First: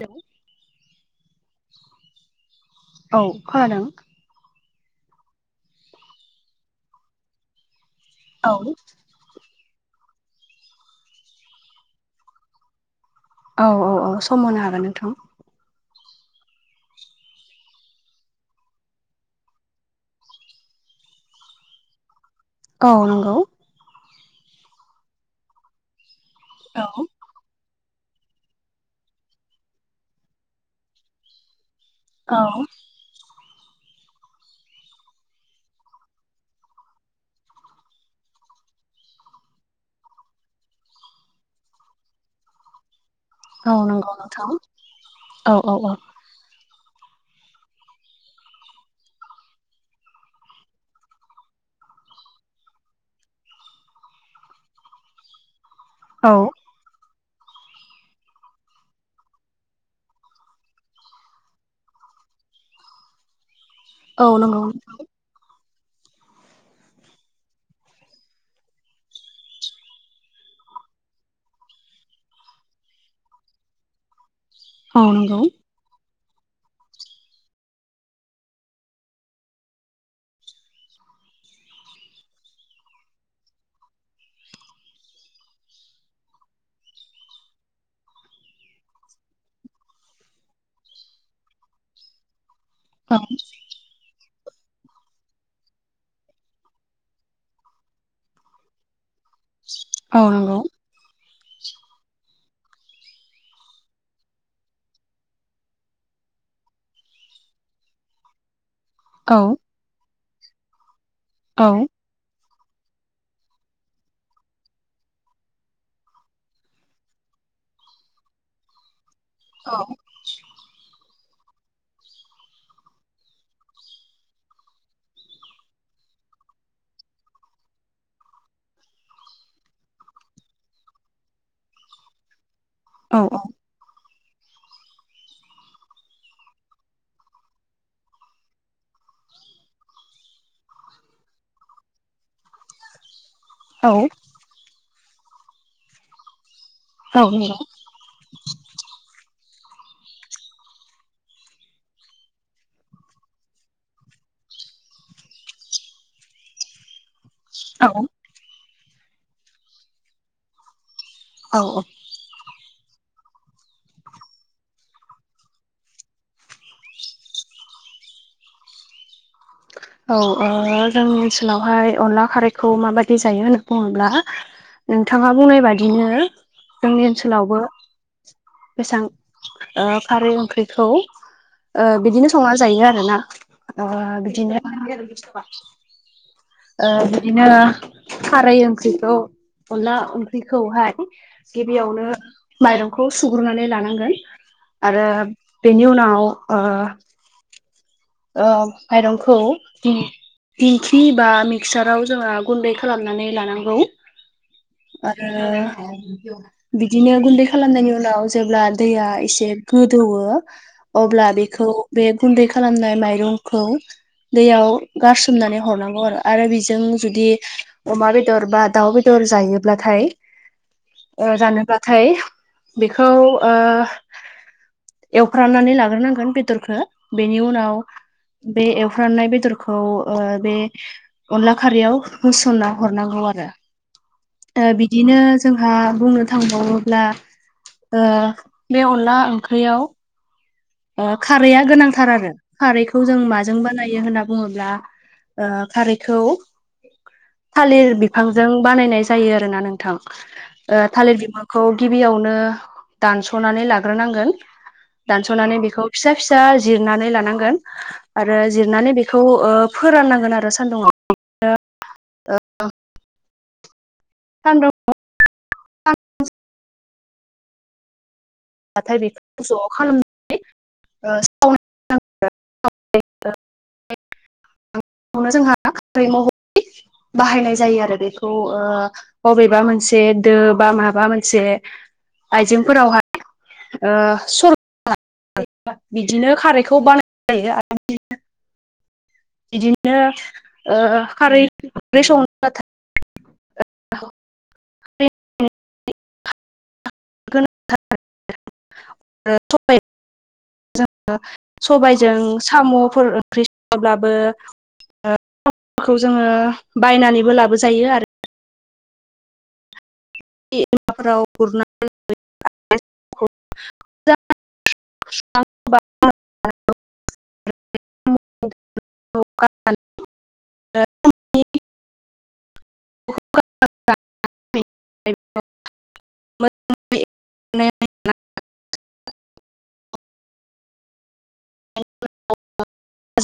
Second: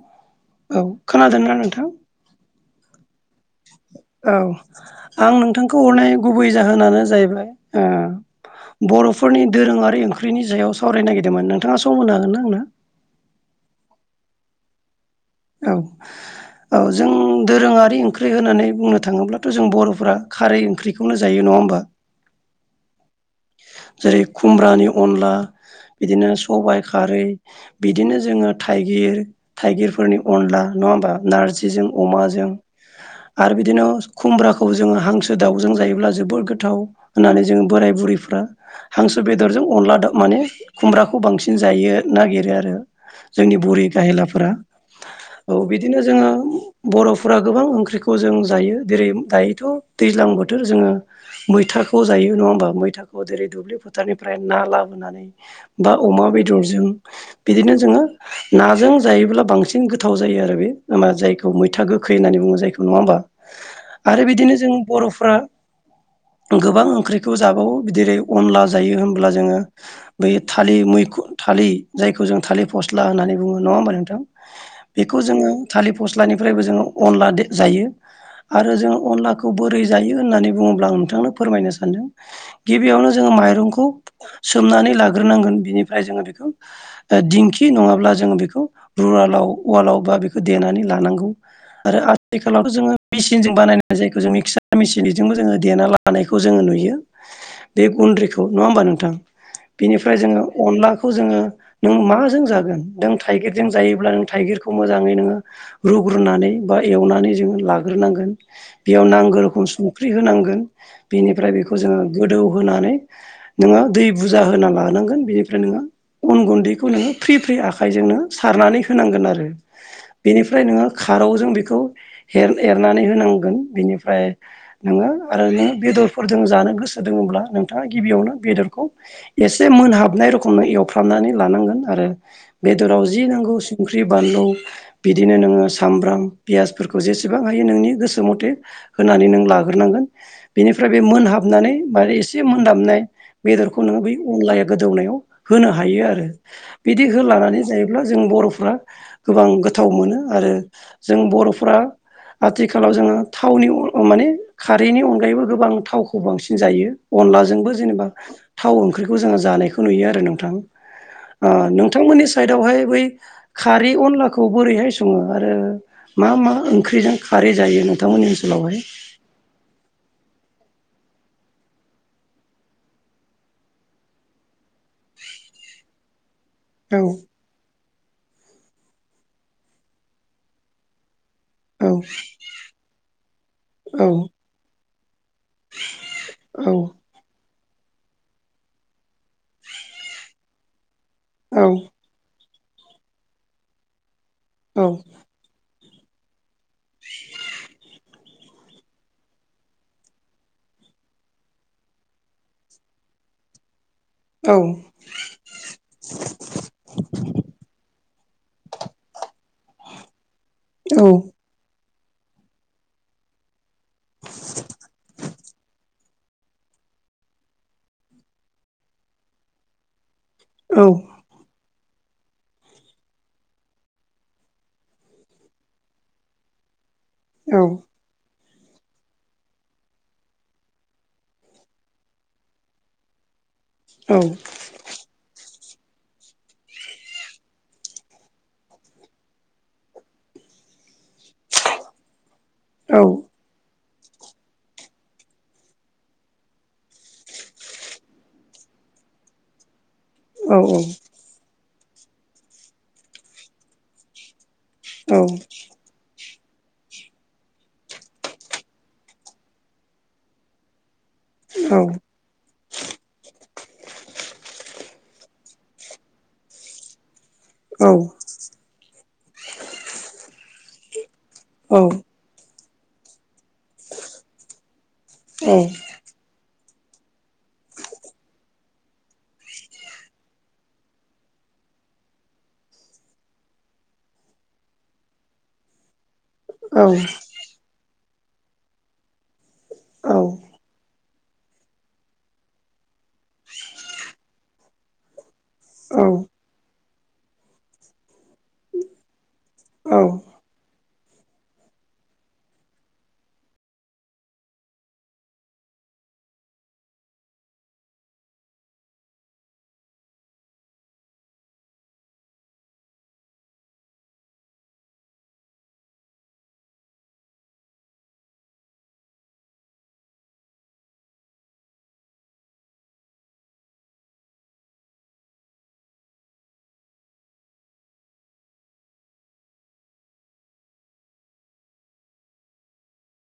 Hello औ खोनादोंनाा नोंथां औ खोनादों औ आं नोंथांखौ हरनाय गुबै जाहोनानो जाहैबाय औ ओ बरफ फोरनि दोरों आरो ओंख्रिनि सायाव सावरायनो नागिरदोंमोन नोंथाङा सम होनो हागोन ना आंनो औ औ औ सम होनो हागोन नोंथां। औ औ जों दोरोङारि ओंख्रि होननानै बुंनो थाङोब्लाथ' जों बर'फोरा खारै ओंख्रि बेखौनो जायो नङा होमबा। औ नंगौ। जेरै खुमब्रानि अनला बिदिनो सबाइ औ खारै बिदिनो जोङो थाइगिर थाइगिरफोरनि अनला नङा होमबा नारजिजों अमाजों आरो बिदिनो खुमब्राखौ जोङो हांसो दाउजों जायोब्ला जोबोर गोथाव होननानै जोंङो बोराय बुरैफ्रा हांसो बेदरजों अनला माने खुमब्राखौ बांसिन जायो नागिरो आरो। जोंनि औ बुरि नंगौ नोंथां गाहेलाफोरा औ बिदिनो जोङो बर'फोरा गोबां ओंख्रिखौ जों जायो जेरै दायोथ' दैज्लां बोथोर जोङो मैथाखौ जायो नङा होमबा मैथाखौ जेरै दुब्लि फोथारनिफ्राय ना लाबोनानै बा अमा औ बेदरजों बिदिनो जोङो नाजों जायोब्ला बांसिन गोथाव जायो आरो बे होमा जायखौ मैथा गोखै होननानै बुङो जखौ नङा होमबा। आरो औ बिदिनो नंगौ जों बर'फ्रा गोबां ओंख्रिखौ जाबावो जेरै अनला जायो होनब्ला जोङो बै थालिर मैख थालिर जायखौ जों थालिर फस्ला होननानै बुङो नङा होमबा नोंथा। औ बेखौ नंगौ जोङो थालिर फस्लानिफ्रायबो जोङो अनला जायो। आरो जों अनलाखौ बोरै जायो होननानै बुङोब्ला आं नोंथांनो फोरमायनो सानदों। गिबियावनो जोङो माइरंखौ सोमनानै लाग्रोनांगोन बिनिफ्राय जोङो बेखौ। ओ दिंखि नङाब्ला जोङो बेखौ रुरालाव उवालाव बा बेखौ देनानै लानांगौ आरो आथिखालावथ' जोङो मिचिन जों बानायनाय। जायखौ जों मिक्सार मेसिनजोंबो जोङो देना लानायखौ जोङो नुयो। बे गुन्द्रिखौ नङा होमबा नोंथां। बेनिफ्राय औ जोङो नंगौ अनलाखौ जोङो नों माजों जागोन नों थाइगिर जों जायोब्ला नों थाइगिरखौ मोजाङै नोङो। रुग्रोनानै बा एवनानै जोङो लाग्रोनांगोन। बेयाव औ नांगौ रोखोम संख्रि होनांगोन बेनिफ्राय औ बेखौ जोङो गोदौ होनानै। नोङो दै बुरजा होना लानांगोन बेनिफ्राय नोङो। अन गुन्दैखौ नोङो फ्रि फ्रि आखाइजोंनो सारनानै होनांगोन आरो। औ। बेनिफ्राय नोङो खारौजों बेखौ एरनानै होनांगोन बेनिफ्राय नोङो आरो नोङो बेदरफोरजों जानो गोसो दङब्ला नोंथाङा गिबियावनो बेदरखौ एसे मोनहाबनाय रखम एवफ्रामनानै लानांगोन आरो बेदराव औ नंगौ औ जि नांगौ संख्रि बानलु बिदिनो नोङो सामब्राम पियासफोरखौ जेसेबां हायो नोंनि गोसो मथे होनानै नों लाग्रोनांगोन बेनिफ्राय बे मोनहाबनानै बा एसे मोन हाबनाय बेदरखौ औ नोङो बै अनलाया गोदौनायाव होनो हायो आरो बिदि जोंनि होलानानै जायोबा जों बर'फ्रा गोबां गोथाव मोनो आरो जों बर'फ्रा आथिखालाव जोङो थावनि माने खारैनि अनगायैबो गोबां थावखौ बांसिन जायो। अनलाजोंबो जेनेबा थाव ओंख्रिखौ जोङो जानायखौ नुयो आरो नोंथां। ओ नोंथांमोननि साइदआवहाय बै खारै अनलाखौ बोरैहाय सङो आरो। मा मा ओंख्रिजों खारै जायो नोंथांमोननि ओनसोलावहाय। औ जोंनि ओनसोलावहाय अनला खारैखौ माबायदि जायो होननानै बुङोब्ला। नोंथाङा बुंनाय बादिनो औ जोंनि ओनसोलावबो बेसेबां खारै ओंख्रिखौ औ बिदिनो संना जायो आरोना औ बिदिनो औ बिदिनो खारै ओंख्रिखौ अनला ओंख्रिखौहाय औ गिबियावनो माइरंखौ सुग्रुनानै लानांगोन औ आरो बेनि उनाव ओ माइरंखौ। दिंखि बा मिक्साराव जोङो गुन्दै खालामनानै लानांगौ औ आरो। बिदिनो गुन्दै खालामनायनि उनाव जेब्ला दैया एसे गोदौवो औ अब्ला बे बेखौ बे गुन्दै खालामनाय माइरंखौ दैयाव गारसोमनानै हरनांगौ आरो। आरो बेजों जुदि अमा बेदर बा दाउ बेदर जायोब्लाथाय औ जानोब्लाथाय बेखौ एवफ्रामनानै लाग्रोनांगोन बेदरखौ बेनि उनाव औ बे एवफ्रामनाय बेदरखौ बे अनला खारैयाव होसनना हरनांगौ आरो। औ। बिदिनो जोंहा बुंनो थांबावोब्ला। बे अनला ओंख्रियाव खारैया गोनांथार आरो खारैखौ जों माजों जों बानायो होनना बुङोब्ला ओ खारैखौ थालिर बिफांजों बानायनाय जायो आरो ना नोंथां औ ओ थालिर बिफांखौ गिबियावनो दानस'नानै लाग्रोनांगोन सस'नानै बेखौ फिसा फिसा जिरनानै लानांगोन आरो जिरनानै बेखौ ओ फोराननांगोन आरो सान्दुङाव औ सान्दुं औ नाथाय बेखौ ज' खालामनानै ओ औ [unintelligible] [unintelligible] औ बाहायनाय जायो आरो बेखौ ओ बबेबा मोनसे दो बा माबा मोनसे आइजेंफोरावहाय ओ सरनानै बिदिनो खारैखौ औ बानायनाय जायो आरो बिदिनो ओ औ खारै [unintelligible] औ [unintelligible] औ जों सबायजों साम'फोर ओंख्रि संब्लाबो खौ जोङो बायनानैबो लाबोजायो आरो [unintelligible] [inaudible] [unintelligible] [unintelligible]